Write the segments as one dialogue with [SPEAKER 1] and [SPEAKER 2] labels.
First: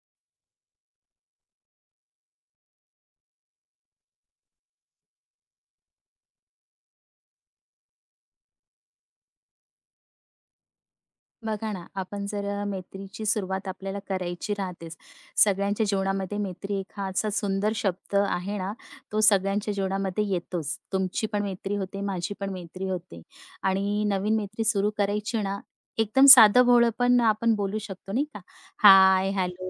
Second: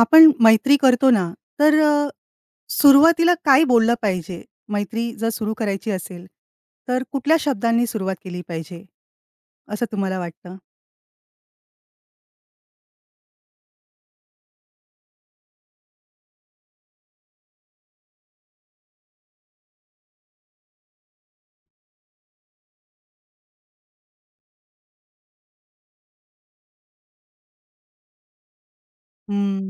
[SPEAKER 1] आपण मैत्री करतो ना, तर सुरुवातीला काय बोललं पाहिजे? मैत्री जर सुरू करायची असेल, तर कुठल्या शब्दांनी सुरुवात केली पाहिजे? असं तुम्हाला वाटतं?
[SPEAKER 2] बघा ना, आपण जर मैत्रीची सुरुवात आपल्याला करायची राहतेच. सगळ्यांच्या जीवनामध्ये मैत्री एक हा असा सुंदर शब्द आहे ना, तो सगळ्यांच्या जीवनामध्ये येतोच. तुमची पण मैत्री होते, माझी पण मैत्री होते आणि नवीन मैत्री सुरू करायची ना, एकदम साधंभोळं पण आपण बोलू शकतो नाही का? हाय,
[SPEAKER 1] हं.
[SPEAKER 2] हॅलो,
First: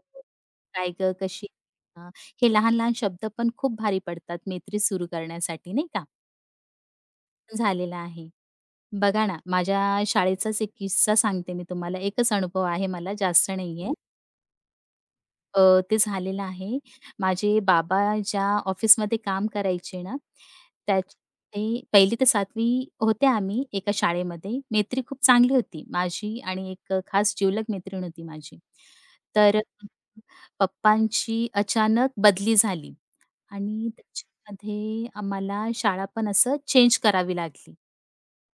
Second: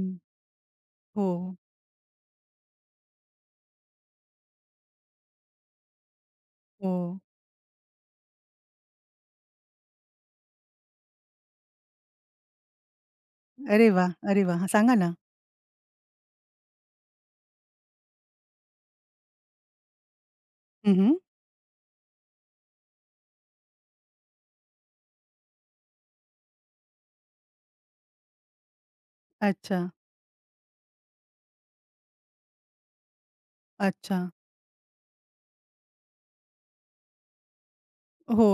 [SPEAKER 2] काय गं, कशी
[SPEAKER 1] हो,
[SPEAKER 2] आहे? हे लहान-लहान शब्द पण खूप भारी पडतात मैत्री सुरू करण्यासाठी नाही का?
[SPEAKER 1] हो.
[SPEAKER 2] झालेलं आहे. बघा ना, माझ्या शाळेचाच एक किस्सा सांगते मी तुम्हाला. एकच अनुभव आहे मला, जास्त
[SPEAKER 1] अरे
[SPEAKER 2] नाहीये.
[SPEAKER 1] वा, अरे वाह! सांगा ना.
[SPEAKER 2] ते झालेलं आहे. माझे बाबा ज्या ऑफिसमध्ये काम करायचे ना, त्यात
[SPEAKER 1] हं,
[SPEAKER 2] ते 1ली ते 7वी होते आम्ही एका शाळेमध्ये. मैत्री खूप चांगली होती माझी आणि एक खास जिवलग मैत्रीण होती माझी. तर
[SPEAKER 1] अच्छा,
[SPEAKER 2] पप्पांची अचानक बदली झाली आणि
[SPEAKER 1] अच्छा.
[SPEAKER 2] त्याच्यामध्ये आम्हाला शाळा पण असं चेंज करावी लागली.
[SPEAKER 1] हो,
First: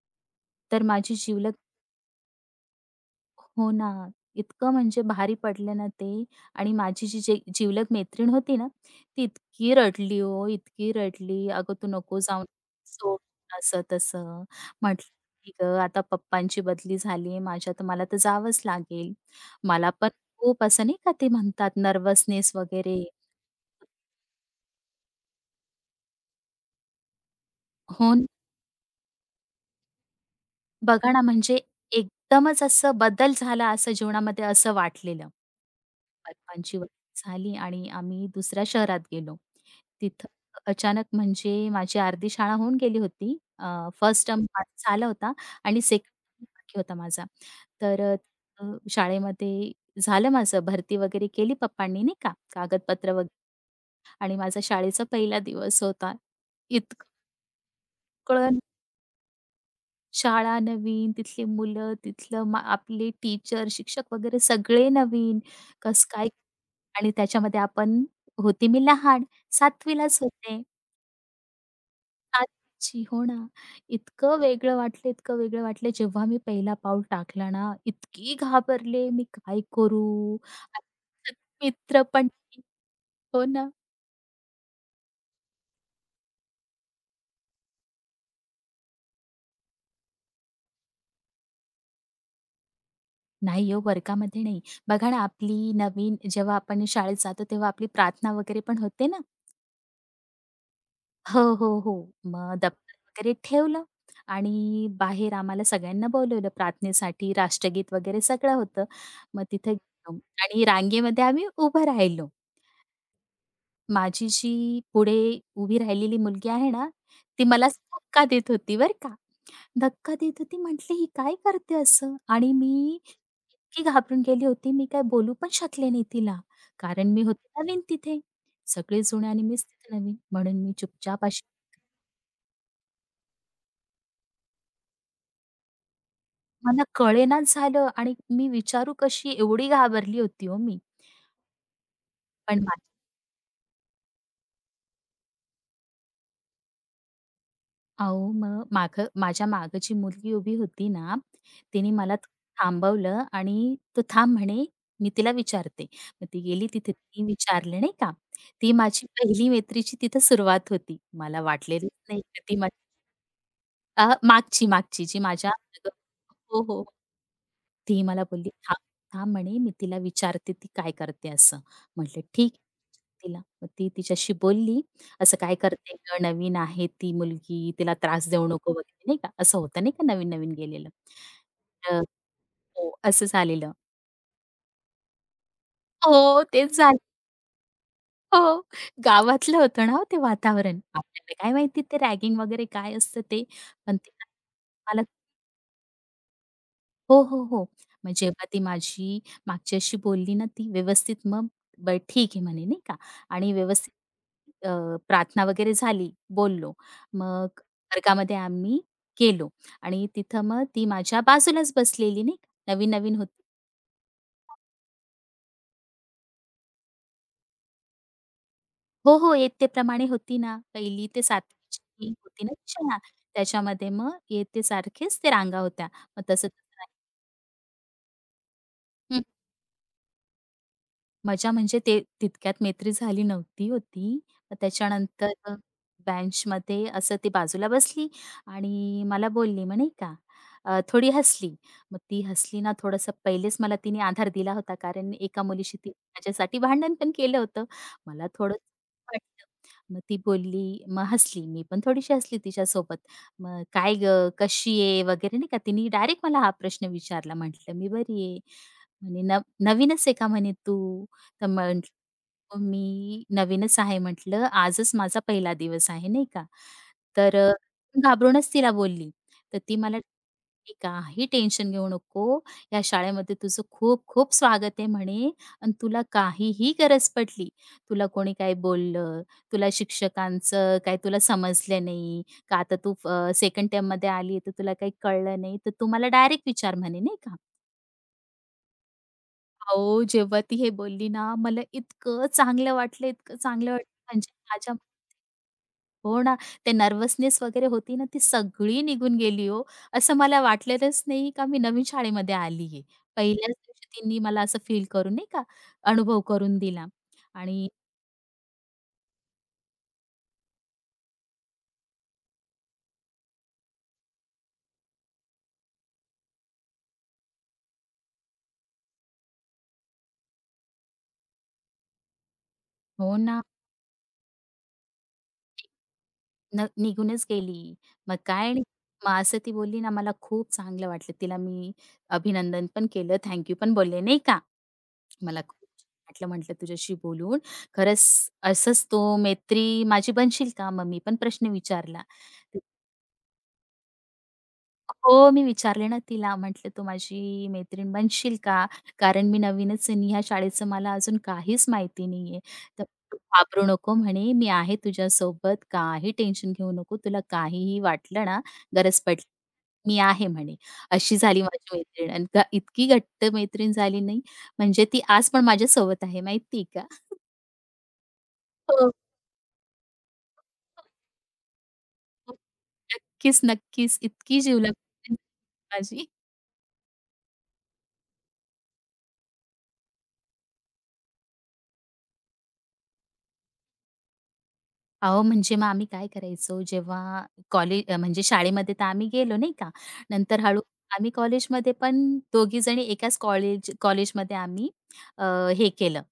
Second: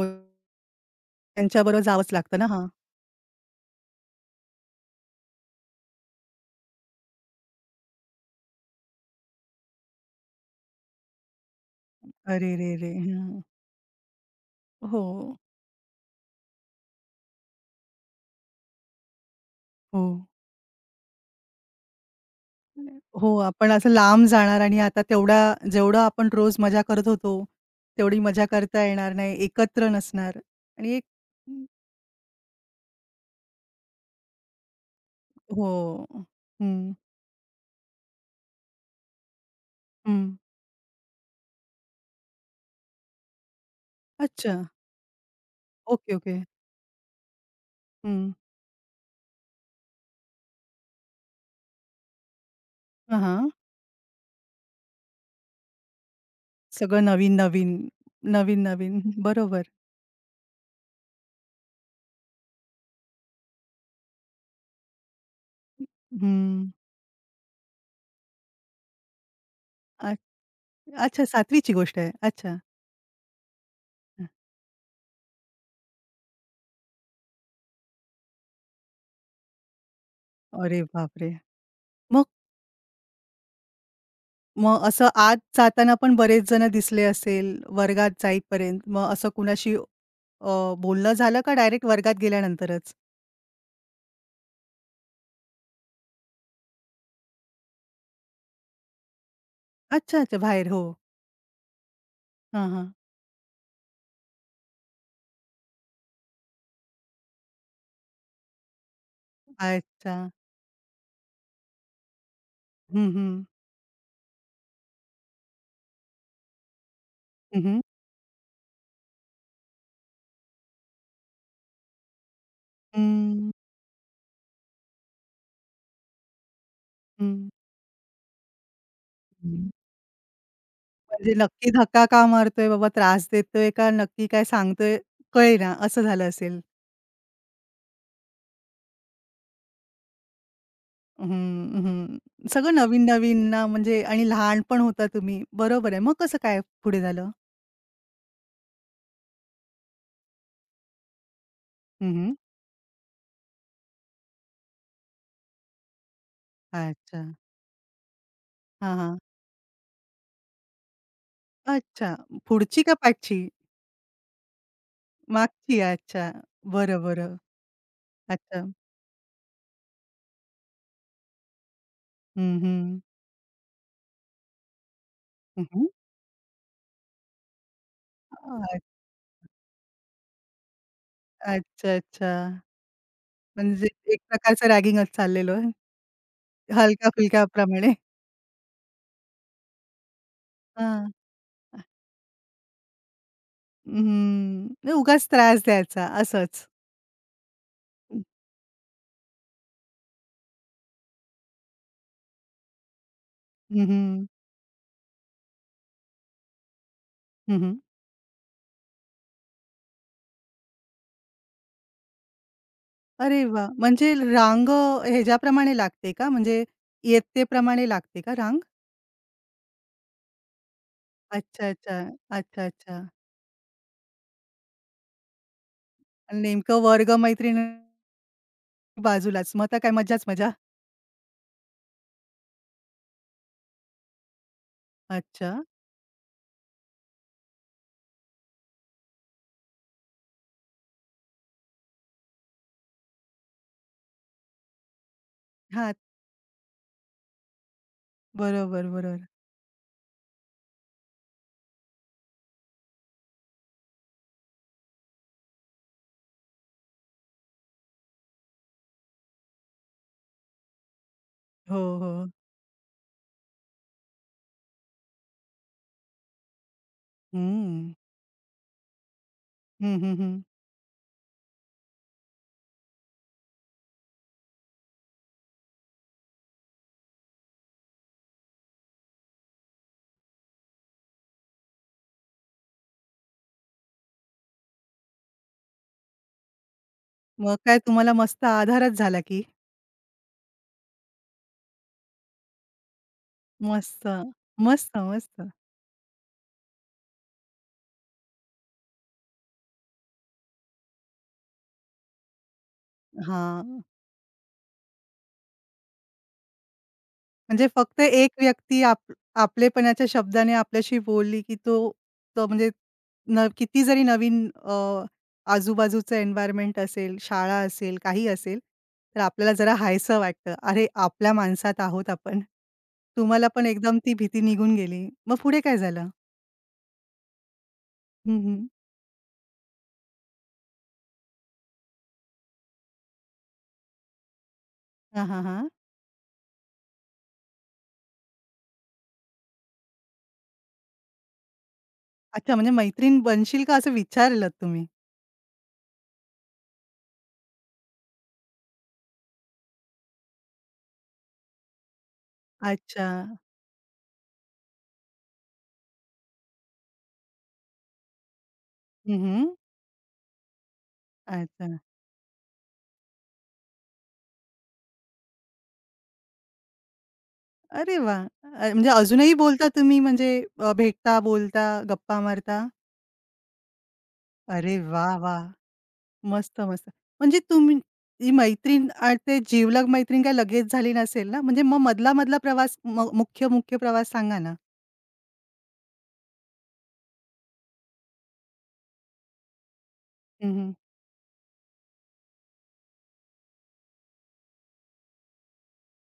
[SPEAKER 2] तर माझी जिवलग
[SPEAKER 1] त्यांच्याबरोबर जावंच लागतं ना. हां.
[SPEAKER 2] हो ना. इतकं म्हणजे भारी पडलं ना ते आणि माझी जी जी जिवलग मैत्रीण होती ना, ती इतकी रडली हो, इतकी रडली. "अगं, तू नको जाऊ,
[SPEAKER 1] अरे रे रे!
[SPEAKER 2] सोड."
[SPEAKER 1] हं.
[SPEAKER 2] असं-तसं.
[SPEAKER 1] हो,
[SPEAKER 2] म्हटलं, "ठीक आहे, आता पप्पांची बदली झाली आहे माझ्या, तर मला तर जावंच लागेल." मला
[SPEAKER 1] हो.
[SPEAKER 2] पण खूप असं नाही का ते म्हणतात नर्व्हसनेस वगैरे
[SPEAKER 1] हो, आपण असं लांब जाणार आणि आता तेवढा जेवढं आपण रोज मजा करत होतो,
[SPEAKER 2] हो
[SPEAKER 1] तेवढी मजा करता येणार नाही, एकत्र नसणार आणि एक
[SPEAKER 2] बघा ना, म्हणजे एकदमच असं बदल झाला असं जीवनामध्ये असं वाटलेलं.
[SPEAKER 1] हो.
[SPEAKER 2] पालकांची
[SPEAKER 1] हं,
[SPEAKER 2] वगैरे झाली आणि आम्ही दुसऱ्या शहरात गेलो. तिथं
[SPEAKER 1] हं.
[SPEAKER 2] अचानक म्हणजे माझी अर्धी शाळा होऊन गेली होती. फर्स्ट टर्म
[SPEAKER 1] अच्छा.
[SPEAKER 2] झाला होता आणि
[SPEAKER 1] ओके, ओके.
[SPEAKER 2] सेकंड बाकी होता माझा. तर
[SPEAKER 1] हं.
[SPEAKER 2] अ, अ, शाळेमध्ये झालं माझं भरती वगैरे केली पप्पांनी नाही का, कागदपत्र
[SPEAKER 1] हां,
[SPEAKER 2] वगैरे
[SPEAKER 1] हां.
[SPEAKER 2] आणि माझा शाळेचा पहिला दिवस होता.
[SPEAKER 1] सगळं
[SPEAKER 2] इतकं
[SPEAKER 1] नवीन-नवीन, नवीन-नवीन. बरोबर.
[SPEAKER 2] शाळा नवीन, तिथली मुलं, तिथलं मा आपले टीचर, शिक्षक वगैरे सगळे नवीन. कसं काय
[SPEAKER 1] हं.
[SPEAKER 2] आणि त्याच्यामध्ये आपण होते मी लहान, 7वी
[SPEAKER 1] अ,
[SPEAKER 2] लाच होते.
[SPEAKER 1] अच्छा 7वी ची गोष्ट आहे. अच्छा.
[SPEAKER 2] 7वी हो ना.
[SPEAKER 1] हं.
[SPEAKER 2] इतकं वेगळं वाटलं, इतकं वेगळं वाटलं. जेव्हा मी पहिला पाऊल टाकला ना, इतकी घाबरले, मी काय करू?
[SPEAKER 1] अरे
[SPEAKER 2] आणि
[SPEAKER 1] बापरे!
[SPEAKER 2] मित्र
[SPEAKER 1] मग
[SPEAKER 2] पण नाही. हो ना.
[SPEAKER 1] मग असं आत जाताना पण बरेच जण दिसले असेल वर्गात जाईपर्यंत. मग असं कुणाशी बोलणं झालं का डायरेक्ट वर्गात गेल्यानंतरच?
[SPEAKER 2] नाही हो, वर्गामध्ये नाही. बघा ना, आपली नवीन जेव्हा आपण शाळेत जातो, तेव्हा आपली प्रार्थना वगैरे पण होते ना.
[SPEAKER 1] अच्छा, अच्छा. बाहेर हो.
[SPEAKER 2] हो, हो, हो. मग
[SPEAKER 1] हां, हां.
[SPEAKER 2] दप्तर वगैरे ठेवलं आणि बाहेर आम्हाला सगळ्यांना बोलवलं प्रार्थनेसाठी, राष्ट्रगीत वगैरे सगळं होतं. मग तिथे
[SPEAKER 1] अच्छा.
[SPEAKER 2] गेलो आणि रांगेमध्ये आम्ही उभं राहिलो.
[SPEAKER 1] हं, हं.
[SPEAKER 2] माझी जी पुढे उभी राहिलेली मुलगी आहे ना, ती
[SPEAKER 1] हं,
[SPEAKER 2] मला
[SPEAKER 1] हं.
[SPEAKER 2] असं धक्का देत होती बरं का. धक्का देत होती. म्हटली, "ही काय करते असं?" आणि मी
[SPEAKER 1] हं, हं.
[SPEAKER 2] इतकी घाबरून गेली होती, मी काय बोलू पण शकले नाही तिला. कारण मी होते नवीन तिथे. सगळेच जुने आणि मीच
[SPEAKER 1] हं.
[SPEAKER 2] तिथे नवीन. म्हणून मी चुपचाप
[SPEAKER 1] म्हणजे नक्की धक्का का मारतोय बाबा, त्रास देतोय का नक्की काय सांगतोय कळेना असं झालं असेल.
[SPEAKER 2] मला कळेनाच झालं आणि मी विचारू कशी एवढी घाबरली होती हो मी.
[SPEAKER 1] हं, हं.
[SPEAKER 2] पण
[SPEAKER 1] सगळं
[SPEAKER 2] मा
[SPEAKER 1] नवीन-नवीन ना म्हणजे आणि लहान पण होता तुम्ही. बरोबर आहे. मग कसं काय पुढे झालं?
[SPEAKER 2] अहो, मग मागं माझ्या मागं जी मुलगी उभी होती ना, तिने
[SPEAKER 1] हं,
[SPEAKER 2] मला
[SPEAKER 1] हं.
[SPEAKER 2] थांबवलं आणि तो थांब" म्हणे, "मी तिला विचारते." मग ती गेली तिथे
[SPEAKER 1] अच्छा.
[SPEAKER 2] ती विचारले नाही का. ती
[SPEAKER 1] हां,
[SPEAKER 2] माझी
[SPEAKER 1] हां.
[SPEAKER 2] पहिली मैत्रीची तिथं सुरुवात होती. मला वाटलेलंच
[SPEAKER 1] अच्छा.
[SPEAKER 2] नाही का ती माझी
[SPEAKER 1] पुढची का पाठची?
[SPEAKER 2] मागची जी माझ्या
[SPEAKER 1] मागची. अच्छा.
[SPEAKER 2] हो, हो.
[SPEAKER 1] बरं, बरं.
[SPEAKER 2] ती मला बोलली,
[SPEAKER 1] अच्छा.
[SPEAKER 2] "थांब, थांब" म्हणे, "मी तिला विचारते, ती काय करते असं." म्हटलं, "ठीक
[SPEAKER 1] हं,
[SPEAKER 2] आहे."
[SPEAKER 1] हं.
[SPEAKER 2] तिला मग ती तिच्याशी बोलली, "असं काय
[SPEAKER 1] हं, हं.
[SPEAKER 2] करते गं? नवीन आहे ती मुलगी, तिला त्रास देऊ नको"
[SPEAKER 1] अ,
[SPEAKER 2] वगैरे नाही का, असं होतं नाही का नवीन-नवीन गेलेलं.
[SPEAKER 1] अच्छा,
[SPEAKER 2] तर
[SPEAKER 1] अच्छा.
[SPEAKER 2] हो, असं झालेलं.
[SPEAKER 1] म्हणजे एक प्रकारचं रॅगिंगच चाललेलं आहे.
[SPEAKER 2] हो, तेच झालं.
[SPEAKER 1] हलक्या-फुलक्या प्रमाणे.
[SPEAKER 2] हो, गावातलं होतं ना हो ते वातावरण.
[SPEAKER 1] हां.
[SPEAKER 2] आपल्याला काय माहिती ते रॅगिंग वगैरे काय असतं ते. पण ते
[SPEAKER 1] हं.
[SPEAKER 2] मला
[SPEAKER 1] उगाच त्रास द्यायचा असंच.
[SPEAKER 2] हो, हो, हो. मग जेव्हा ती माझी मागच्याशी बोलली ना ती व्यवस्थित मग बरं ठीक आहे म्हणे नाही का आणि
[SPEAKER 1] हं,
[SPEAKER 2] व्यवस्थित
[SPEAKER 1] हं.
[SPEAKER 2] प्रार्थना वगैरे झाली, बोललो.
[SPEAKER 1] हं,
[SPEAKER 2] मग
[SPEAKER 1] हं.
[SPEAKER 2] वर्गामध्ये आम्ही गेलो आणि तिथं मग ती माझ्या बाजूलाच बसलेली नाही का, नवीन-नवीन
[SPEAKER 1] अरे
[SPEAKER 2] होती.
[SPEAKER 1] वाह! म्हणजे रांग ह्याच्याप्रमाणे लागते का? म्हणजे इयत्तेप्रमाणे लागते का रांग?
[SPEAKER 2] हो, हो. इयत्तेप्रमाणे होती ना, 1ली ते
[SPEAKER 1] अच्छा, अच्छा.
[SPEAKER 2] 7वीची होती ना
[SPEAKER 1] अच्छा,
[SPEAKER 2] शाळा.
[SPEAKER 1] अच्छा.
[SPEAKER 2] त्याच्यामध्ये मग इयत्तेसारखेच ते रांगा होत्या. मग
[SPEAKER 1] आणि
[SPEAKER 2] तसं तसं
[SPEAKER 1] नेमकं
[SPEAKER 2] नाही.
[SPEAKER 1] वर्ग मैत्रिणी बाजूलाच. मग तर काय मज्जाच मजा.
[SPEAKER 2] मजा म्हणजे ते तितक्यात मैत्री झाली नव्हती होती. मग त्याच्यानंतर
[SPEAKER 1] अच्छा.
[SPEAKER 2] अ, बेंचमध्ये असं ती बाजूला बसली आणि मला बोलली मग का, थोडी हसली. मग ती हसली ना थोडंसं पहिलेच मला तिने आधार दिला होता कारण एका मुलीशी ती
[SPEAKER 1] हां.
[SPEAKER 2] माझ्यासाठी भांडण पण केलं होतं. मला थोडं
[SPEAKER 1] बरोबर, बरोबर.
[SPEAKER 2] वाटलं. मग ती बोलली, मग हसली. मी पण थोडीशी हसली तिच्यासोबत. मग "काय गं, कशी आहे?" वगैरे नाही का. तिने डायरेक्ट मला हा प्रश्न विचारला. म्हटलं, "मी बरी आहे." म्हणे नवीनच आहे का?" म्हणे "तू?" तर
[SPEAKER 1] हो, हो.
[SPEAKER 2] म्हटलं मी नवीनच आहे म्हटलं, आजच माझा पहिला दिवस आहे नाही का. तर अ,
[SPEAKER 1] हं.
[SPEAKER 2] घाबरूनच तिला बोलली. तर ती मला
[SPEAKER 1] हं, हं, हं.
[SPEAKER 2] "म्हणे, काही टेन्शन घेऊ नको, या शाळेमध्ये तुझं खूप खूप स्वागत आहे म्हणे आणि तुला काहीही गरज पडली, तुला कोणी काही बोललं, तुला शिक्षकांचं काही तुला समजलं नाही, का आता तू सेकंड टर्ममध्ये आली तर तुला काही कळलं नाही, तर तू मला डायरेक्ट विचार" म्हणे नाही का.
[SPEAKER 1] मग काय तुम्हाला मस्त आधारच झाला की.
[SPEAKER 2] अहो, जेव्हा ती हे बोलली ना, मला इतकं चांगलं वाटलं, इतकं चांगलं वाटलं
[SPEAKER 1] मस्त,
[SPEAKER 2] म्हणजे माझ्या
[SPEAKER 1] मस्त, मस्त.
[SPEAKER 2] हो ना, ते नर्व्हसनेस वगैरे होती ना, ती सगळी निघून गेली हो. असं मला वाटलेलंच नाही का मी नवीन शाळेमध्ये आली आहे. पहिल्याच
[SPEAKER 1] हां,
[SPEAKER 2] दिवशी तिने मला असं फील करून नाही का, अनुभव करून दिला
[SPEAKER 1] म्हणजे
[SPEAKER 2] आणि
[SPEAKER 1] फक्त एक व्यक्ती आपलेपणाच्या शब्दाने आपल्याशी बोलली की तो तो म्हणजे किती जरी नवीन आजूबाजूचं एन्व्हायर्नमेंट असेल, शाळा असेल, काही असेल, तर आपल्याला जरा हायसं वाटतं. अरे, आपल्या माणसात आहोत आपण.
[SPEAKER 2] हो ना,
[SPEAKER 1] तुम्हाला पण एकदम ती भीती निघून गेली. मग पुढे काय झालं?
[SPEAKER 2] निघूनच गेली. मग
[SPEAKER 1] हं,
[SPEAKER 2] काय
[SPEAKER 1] हं.
[SPEAKER 2] नाही, मग असं ती बोलली ना, मला खूप चांगलं वाटलं. तिला मी अभिनंदन पण केलं, थँक यू पण बोलले, नाही का?
[SPEAKER 1] हां,
[SPEAKER 2] मला
[SPEAKER 1] हां,
[SPEAKER 2] खूप
[SPEAKER 1] हां.
[SPEAKER 2] छान वाटलं म्हटलं तुझ्याशी बोलून. खरंच असंच तू मैत्री माझी बनशील का? मग मी पण प्रश्न विचारला.
[SPEAKER 1] अच्छा,
[SPEAKER 2] तर
[SPEAKER 1] म्हणजे मैत्रीण बनशील का असं विचारलत तुम्ही?
[SPEAKER 2] हो, मी विचारले ना तिला म्हटलं, "तू माझी मैत्रीण बनशील का? कारण मी नवीनच आहे आणि ह्या शाळेचं मला अजून काहीच माहिती नाहीये. तर
[SPEAKER 1] अच्छा.
[SPEAKER 2] तू घाबरू नको," म्हणे, "मी आहे तुझ्यासोबत. काही टेन्शन घेऊ नको. तुला काहीही वाटलं ना, गरज
[SPEAKER 1] हं,
[SPEAKER 2] पडली
[SPEAKER 1] हं.
[SPEAKER 2] मी आहे," म्हणे. अशी झाली माझी
[SPEAKER 1] अच्छा.
[SPEAKER 2] मैत्रीण आणि का- इतकी घट्ट मैत्रीण झाली नाही म्हणजे ती आज पण माझ्यासोबत आहे माहिती का?
[SPEAKER 1] अरे वाह! म्हणजे
[SPEAKER 2] हो.
[SPEAKER 1] अजूनही बोलता तुम्ही म्हणजे
[SPEAKER 2] हो,
[SPEAKER 1] भेटता, बोलता, गप्पा
[SPEAKER 2] हो.
[SPEAKER 1] मारता?
[SPEAKER 2] नक्कीच, नक्कीच. इतकी
[SPEAKER 1] अरे
[SPEAKER 2] जीवलग
[SPEAKER 1] वाह! वाह!
[SPEAKER 2] माझी.
[SPEAKER 1] मस्त, मस्त. म्हणजे तुम्ही ही मैत्रीण ते जिवलग मैत्रीण काय लगेच झाली नसेल ना? म्हणजे मग मधला-मधला प्रवास मुख्य, मुख्य प्रवास सांगा ना?
[SPEAKER 2] अहो, म्हणजे मग आम्ही काय करायचो जेव्हा म्हणजे शाळेमध्ये तर आम्ही गेलो नाही का, नंतर
[SPEAKER 1] हं,
[SPEAKER 2] हळू
[SPEAKER 1] हं.
[SPEAKER 2] आम्ही कॉलेजमध्ये पण दोघीजणी एकाच कॉलेजमध्ये आम्ही अ, हे केलं,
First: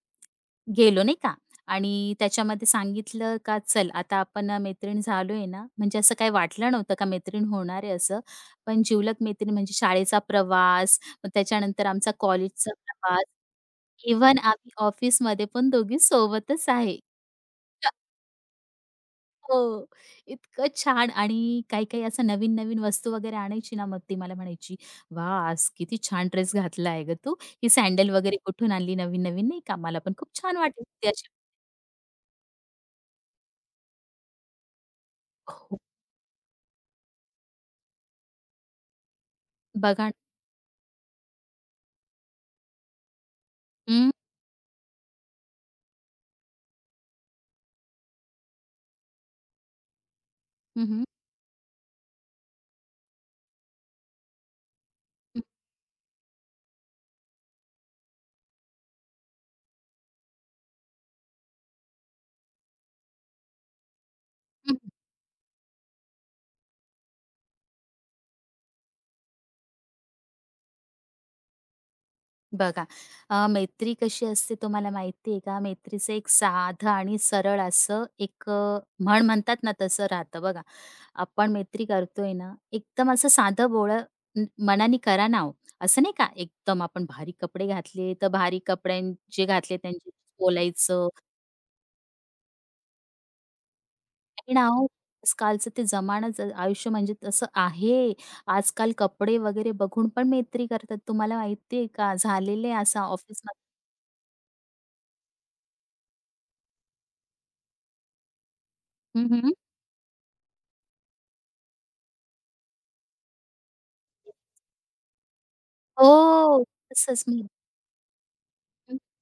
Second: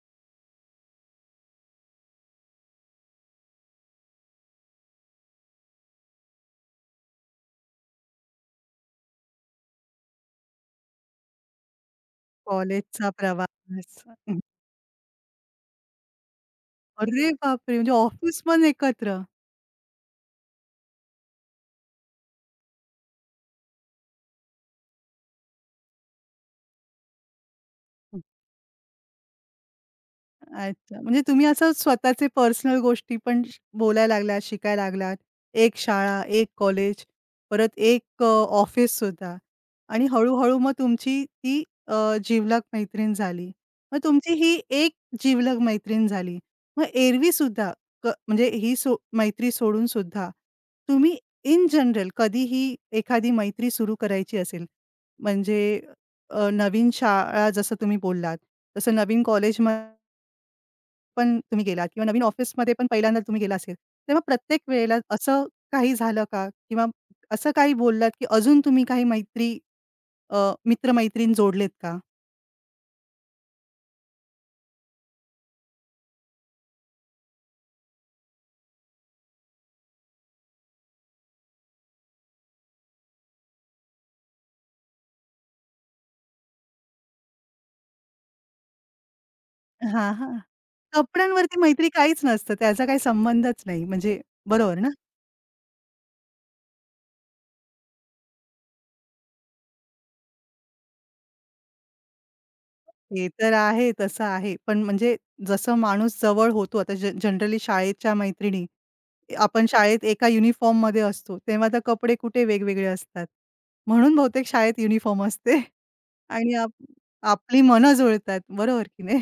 [SPEAKER 2] गेलो नाही का आणि त्याच्यामध्ये सांगितलं का चल आता आपण मैत्रीण झालोय ना, म्हणजे असं काही वाटलं नव्हतं का मैत्रीण होणार आहे असं. पण जिवलग मैत्रीण म्हणजे शाळेचा प्रवास, मग त्याच्यानंतर आमचा कॉलेजचा
[SPEAKER 1] कॉलेजचा
[SPEAKER 2] प्रवास,
[SPEAKER 1] प्रवास.
[SPEAKER 2] इव्हन आम्ही ऑफिसमध्ये पण दोघी सोबतच आहे.
[SPEAKER 1] अरे बापरे! म्हणजे ऑफिस पण एकत्र?
[SPEAKER 2] हो. इतकं छान आणि काही-काही असं नवीन-नवीन वस्तू वगैरे आणायची ना, मग ती मला म्हणायची, "वाह! आज किती छान ड्रेस घातला आहे गं तू. ही सॅडल वगैरे कुठून आणली नवीन-नवीन नाही का? मला पण खूप छान वाटली
[SPEAKER 1] अच्छा.
[SPEAKER 2] होती
[SPEAKER 1] म्हणजे
[SPEAKER 2] अशी."
[SPEAKER 1] तुम्ही असं स्वतःचे पर्सनल गोष्टी पण बोलायला लागलात, शिकायला लागलात. एक
[SPEAKER 2] हो.
[SPEAKER 1] शाळा, एक कॉलेज, परत एक ऑफिससुद्धा आणि
[SPEAKER 2] बघा ना.
[SPEAKER 1] हळू-हळू मग तुमची ती जिवलग मैत्रीण झाली. मग तुमची ही एक जिवलग मैत्रीण झाली. मग एरवीसुद्धा म्हणजे ही मैत्री सोडूनसुद्धा
[SPEAKER 2] हं, हं.
[SPEAKER 1] तुम्ही इन जनरल कधीही एखादी मैत्री सुरू करायची असेल,
[SPEAKER 2] हं,
[SPEAKER 1] म्हणजे नवीन शाळा जसं तुम्ही बोललात, तसं नवीन कॉलेजमध्ये पण तुम्ही गेला किंवा नवीन ऑफिसमध्ये पण पहिल्यांदा तुम्ही गेला असेल. तेव्हा प्रत्येक
[SPEAKER 2] हं.
[SPEAKER 1] वेळेला असं काही झालं का? किंवा असं काही बोललात, की अजून तुम्ही काही मैत्री अ, मित्र-मैत्रीण जोडलेत का?
[SPEAKER 2] बघा, मैत्री कशी असते तुम्हाला माहिती आहे का? मैत्रीचं एक साधं आणि सरळ असं एक अ, म्हण म्हणतात ना तसं राहतं बघा. आपण मैत्री करतोय ना, एकदम असं साधंभोळं न मनाने करा ना ओ. असं नाही का एकदम आपण भारी कपडे घातले, तर भारी जे घातले
[SPEAKER 1] हां,
[SPEAKER 2] त्यांच्याशी
[SPEAKER 1] हां.
[SPEAKER 2] बोलायचं.
[SPEAKER 1] कपड्यांवरती मैत्री काहीच नसतं. त्याचा काही संबंधच नाही. म्हणजे
[SPEAKER 2] नाही ना
[SPEAKER 1] बरोबर
[SPEAKER 2] ओ,
[SPEAKER 1] ना?
[SPEAKER 2] आजकालचं ते जमानाच आयुष्य म्हणजे तसं आहे. आजकाल कपडे वगैरे बघून पण मैत्री करतात. तुम्हाला माहिती आहे का? झालेलं आहे असं
[SPEAKER 1] ते तर
[SPEAKER 2] ऑफिसमध्ये
[SPEAKER 1] आहे, तसं आहे. पण म्हणजे जसं माणूस जवळ होतो आता जनरली शाळेच्या मैत्रिणी
[SPEAKER 2] हं,
[SPEAKER 1] आपण शाळेत एका युनिफॉर्ममध्ये असतो. तेव्हा तर कपडे कुठे वेगवेगळे असतात. म्हणून बहुतेक शाळेत युनिफॉर्म असते. आणि
[SPEAKER 2] हो, तसंच मी
[SPEAKER 1] आपली मनं जुळतात. बरोबर
[SPEAKER 2] हं,
[SPEAKER 1] की नाही?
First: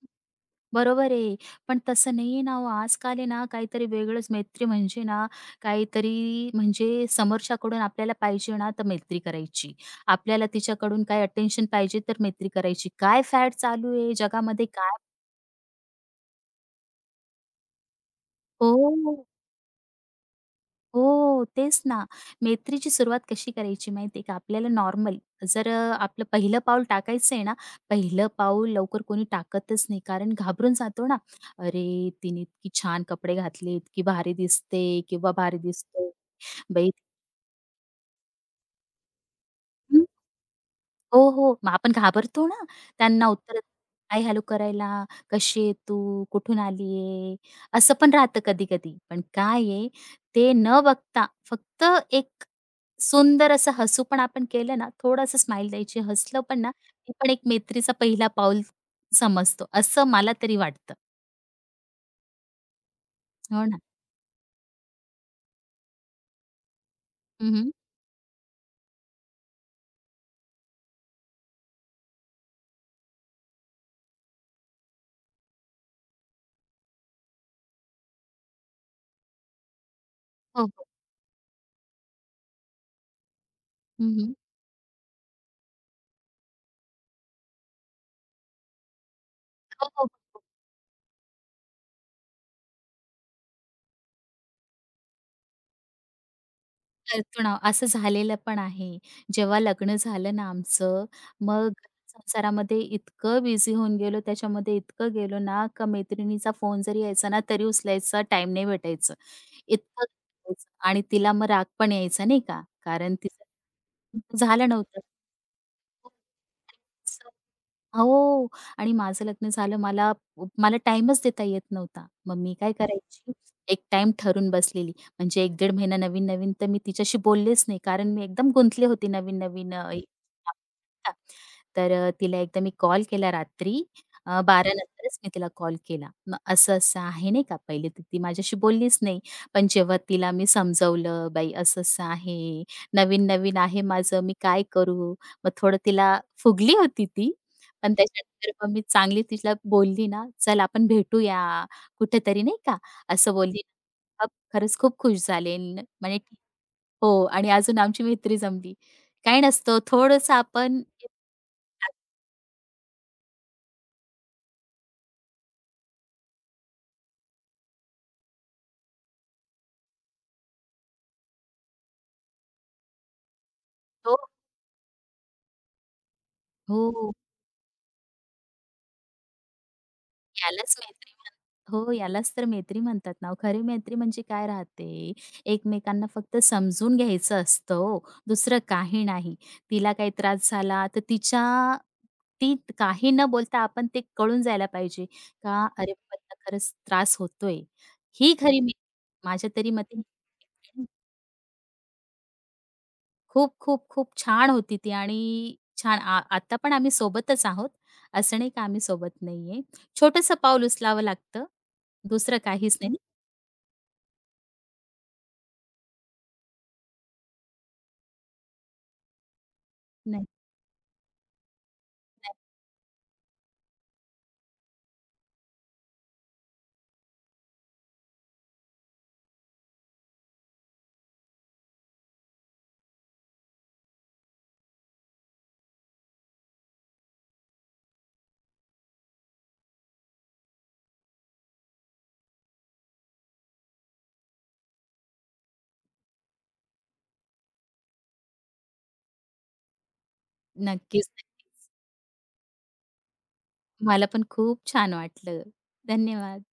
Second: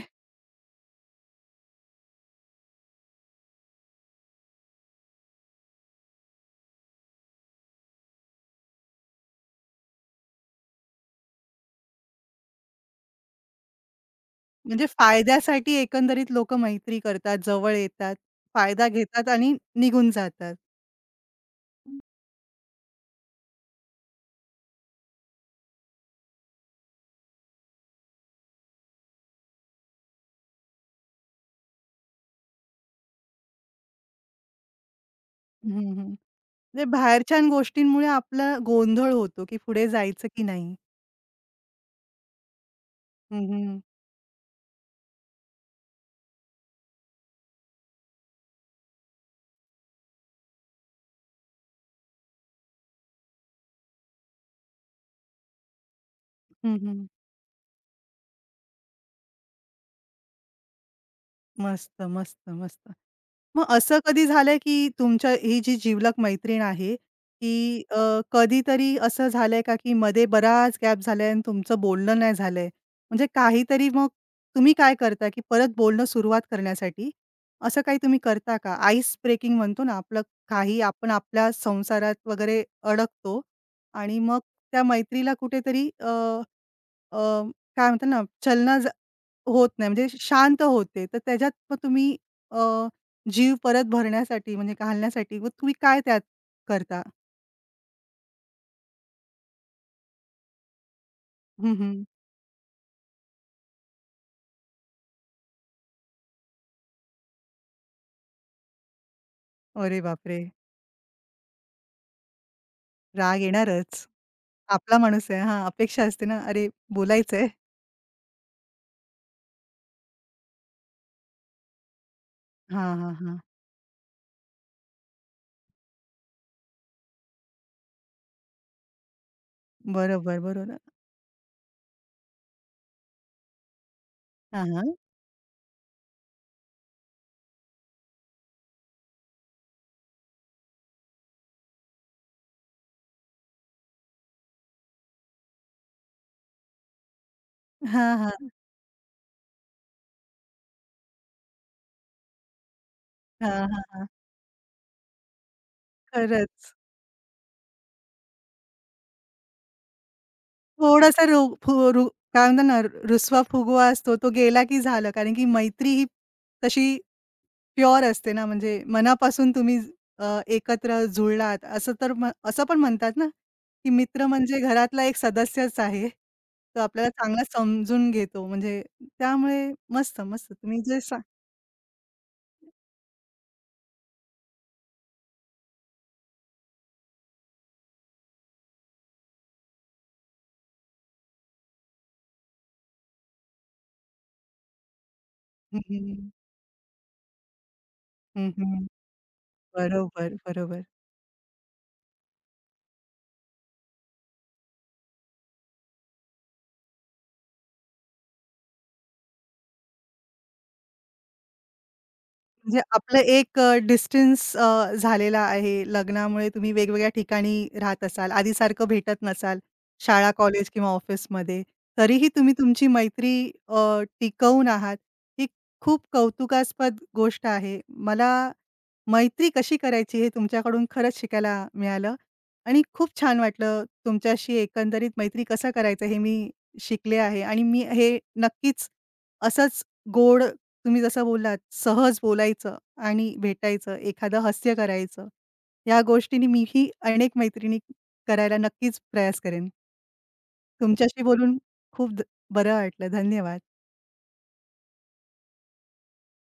[SPEAKER 2] बरोबर आहे. पण तसं नाहीये ना हो, आजकाल आहे ना काहीतरी वेगळंच मैत्री म्हणजे ना काहीतरी म्हणजे समोरच्याकडून आपल्याला पाहिजे ना तर मैत्री करायची. आपल्याला तिच्याकडून काही अटेन्शन पाहिजे तर मैत्री करायची. काय फॅड चालू आहे जगामध्ये
[SPEAKER 1] म्हणजे
[SPEAKER 2] काय
[SPEAKER 1] फायद्यासाठी एकंदरीत लोकं मैत्री करतात, जवळ येतात, फायदा
[SPEAKER 2] हो.
[SPEAKER 1] घेतात आणि निघून जातात.
[SPEAKER 2] हो, तेच ना. मैत्रीची सुरुवात कशी करायची माहिती आहे का? आपल्याला नॉर्मल जर आपलं पहिलं पाऊल टाकायचं आहे ना, पहिलं पाऊल लवकर कोणी टाकतच नाही. कारण घाबरून जातो ना, "अरे, तिने इतकी छान कपडे घातले, इतकी भारी दिसते किंवा भारी
[SPEAKER 1] हं, हं.
[SPEAKER 2] दिसतो."
[SPEAKER 1] म्हणजे
[SPEAKER 2] बाई
[SPEAKER 1] बाहेरच्या गोष्टींमुळे आपला गोंधळ होतो, की पुढे
[SPEAKER 2] हं,
[SPEAKER 1] जायचं की नाही?
[SPEAKER 2] हो, हो. मग आपण घाबरतो ना, त्यांना
[SPEAKER 1] हं,
[SPEAKER 2] उत्तर
[SPEAKER 1] हं.
[SPEAKER 2] "हाय, हॅलो" करायला, "कशी आहे तू? कुठून आली असं पण राहतं कधी-कधी. पण काय आहे, ते न बघता फक्त एक सुंदर असं हसू पण आपण केलं ना, थोडंसं स्माईल द्यायची, हसलं पण ना,
[SPEAKER 1] हं, हं.
[SPEAKER 2] ती पण एक मैत्रीचा पहिला पाऊल समजतो, असं मला तरी वाटतं.
[SPEAKER 1] मस्त, मस्त, मस्त. मग
[SPEAKER 2] हो ना.
[SPEAKER 1] असं कधी झालंय, की तुमच्या ही जी जिवलग मैत्रीण आहे,
[SPEAKER 2] हं, हं.
[SPEAKER 1] की कधीतरी असं झालंय का, की मध्ये बराच गॅप झालाय आणि तुमचं बोलणं नाही झालंय? म्हणजे काहीतरी मग तुम्ही काय करता, की परत बोलणं सुरुवात करण्यासाठी असं काही तुम्ही करता का? आईस ब्रेकिंग म्हणतो ना, आपलं
[SPEAKER 2] हो,
[SPEAKER 1] काही
[SPEAKER 2] हो.
[SPEAKER 1] आपण आपल्या संसारात वगैरे अडकतो
[SPEAKER 2] हं,
[SPEAKER 1] आणि
[SPEAKER 2] हं.
[SPEAKER 1] मग त्या मैत्रीला कुठेतरी अ, काय म्हणतात ना, चलना जा होत
[SPEAKER 2] हो,
[SPEAKER 1] नाही म्हणजे
[SPEAKER 2] हो.
[SPEAKER 1] शांत होते. तर त्याच्यात मग तुम्ही अ, जीव परत भरण्यासाठी म्हणजे घालण्यासाठी मग तुम्ही काय त्यात करता?
[SPEAKER 2] करतो ना. असं झालेलं पण आहे. जेव्हा लग्न झालं ना आमचं, मग
[SPEAKER 1] हं, हं.
[SPEAKER 2] संसारामध्ये इतकं बिझी होऊन गेलो, त्याच्यामध्ये इतकं गेलो ना, का मैत्रिणीचा फोन जरी यायचा ना, तरी उचलायचा टाईम नाही भेटायचं.
[SPEAKER 1] अरे
[SPEAKER 2] इतकं
[SPEAKER 1] बापरे!
[SPEAKER 2] करायचं. आणि तिला मग राग पण यायचा नाही का, कारण
[SPEAKER 1] राग येणारच.
[SPEAKER 2] तिचं झालं
[SPEAKER 1] आपला
[SPEAKER 2] नव्हतं.
[SPEAKER 1] माणूस आहे. हां, अपेक्षा असते ना. अरे बोलायचंय.
[SPEAKER 2] हो. आणि माझं लग्न झालं. मला मला टाईमच देता येत नव्हता. मग मी काय
[SPEAKER 1] हां, हां,
[SPEAKER 2] करायची,
[SPEAKER 1] हां.
[SPEAKER 2] एक टाईम ठरवून बसलेली. म्हणजे एक 15 महिना नवीन-नवीन तर मी तिच्याशी बोललेच नाही. कारण मी एकदम गुंतले होते नवीन-नवीन
[SPEAKER 1] बरोबर, बरोबर.
[SPEAKER 2] तर तिला एकदा मी कॉल केला रात्री
[SPEAKER 1] हां,
[SPEAKER 2] 12
[SPEAKER 1] हां.
[SPEAKER 2] नंतरच मी तिला कॉल केला. मग असं-असं आहे नाही का, पहिले तर ती माझ्याशी बोललीच नाही. पण जेव्हा तिला मी समजवलं, "बाई असं-असं आहे, नवीन-नवीन आहे माझं, मी काय करू?" मग थोडं तिला फुगली होती ती. पण
[SPEAKER 1] हां, हां.
[SPEAKER 2] त्याच्यानंतर मग मी चांगली तिला बोलली ना, "चल आपण भेटूया कुठेतरी," नाही का, असं
[SPEAKER 1] हां,
[SPEAKER 2] बोलली.
[SPEAKER 1] हां, हां.
[SPEAKER 2] मग खरंच खूप खुश झाले. म्हणे
[SPEAKER 1] खरंच.
[SPEAKER 2] हो आणि अजून आमची मैत्री जमली. काही नसतं थोडंसं आपण हे
[SPEAKER 1] थोडासा रो फु रू काय म्हणतात ना, रुसवा फुगवा असतो तो गेला की झालं. कारण की मैत्री ही तशी प्युअर असते ना, म्हणजे मनापासून तुम्ही अ, एकत्र जुळलात असं तर असं पण म्हणतात ना, की
[SPEAKER 2] टाकतो
[SPEAKER 1] मित्र म्हणजे घरातला एक सदस्यच आहे. तो आपल्याला
[SPEAKER 2] हो.
[SPEAKER 1] चांगला समजून घेतो म्हणजे त्यामुळे मस्त, मस्त
[SPEAKER 2] यालाच
[SPEAKER 1] तुम्ही जे
[SPEAKER 2] मैत्री म्हण हो, यालाच तर मैत्री म्हणतात ना ओ. खरी मैत्री म्हणजे काय राहते, एकमेकांना फक्त समजून घ्यायचं असतं हो, दुसरं काही नाही. तिला काही त्रास झाला तर तिच्या ती काही न बोलता आपण ते कळून जायला पाहिजे का
[SPEAKER 1] हं,
[SPEAKER 2] अरे बाबा,
[SPEAKER 1] हं.
[SPEAKER 2] तिला खरंच त्रास होतोय. ही खरी मैत्री
[SPEAKER 1] हं,
[SPEAKER 2] माझ्या तरी मते
[SPEAKER 1] बरोबर, बरोबर.
[SPEAKER 2] खूप, खूप, खूप छान होती ती आणि छान आता पण आम्ही सोबतच आहोत. असं नाही का आम्ही सोबत नाहीये. छोटंसं पाऊल उचलावं लागतं. दुसरं काहीच
[SPEAKER 1] म्हणजे
[SPEAKER 2] नाही.
[SPEAKER 1] आपलं एक डिस्टन्स झालेला आहे. लग्नामुळे तुम्ही वेगवेगळ्या ठिकाणी राहत असाल. आधीसारखं भेटत नसाल.
[SPEAKER 2] नाही,
[SPEAKER 1] शाळा, कॉलेज किंवा ऑफिसमध्ये. तरीही
[SPEAKER 2] नाही.
[SPEAKER 1] तुम्ही तुमची मैत्री अ, टिकवून आहात. ही खूप कौतुकास्पद गोष्ट आहे. मला मैत्री कशी करायची हे तुमच्याकडून खरंच शिकायला मिळालं आणि खूप छान वाटलं तुमच्याशी एकंदरीत मैत्री कसं करायचं हे मी शिकले आहे आणि मी हे नक्कीच असंच गोड तुम्ही जसं बोललात, सहज बोलायचं आणि भेटायचं, एखादं हास्य करायचं. या गोष्टींनी मीही अनेक मैत्रिणी करायला नक्कीच प्रयास करेन.
[SPEAKER 2] नक्कीच,
[SPEAKER 1] तुमच्याशी बोलून
[SPEAKER 2] नक्कीच.
[SPEAKER 1] खूप बरं वाटलं. धन्यवाद.
[SPEAKER 2] मला पण खूप छान वाटलं. धन्यवाद.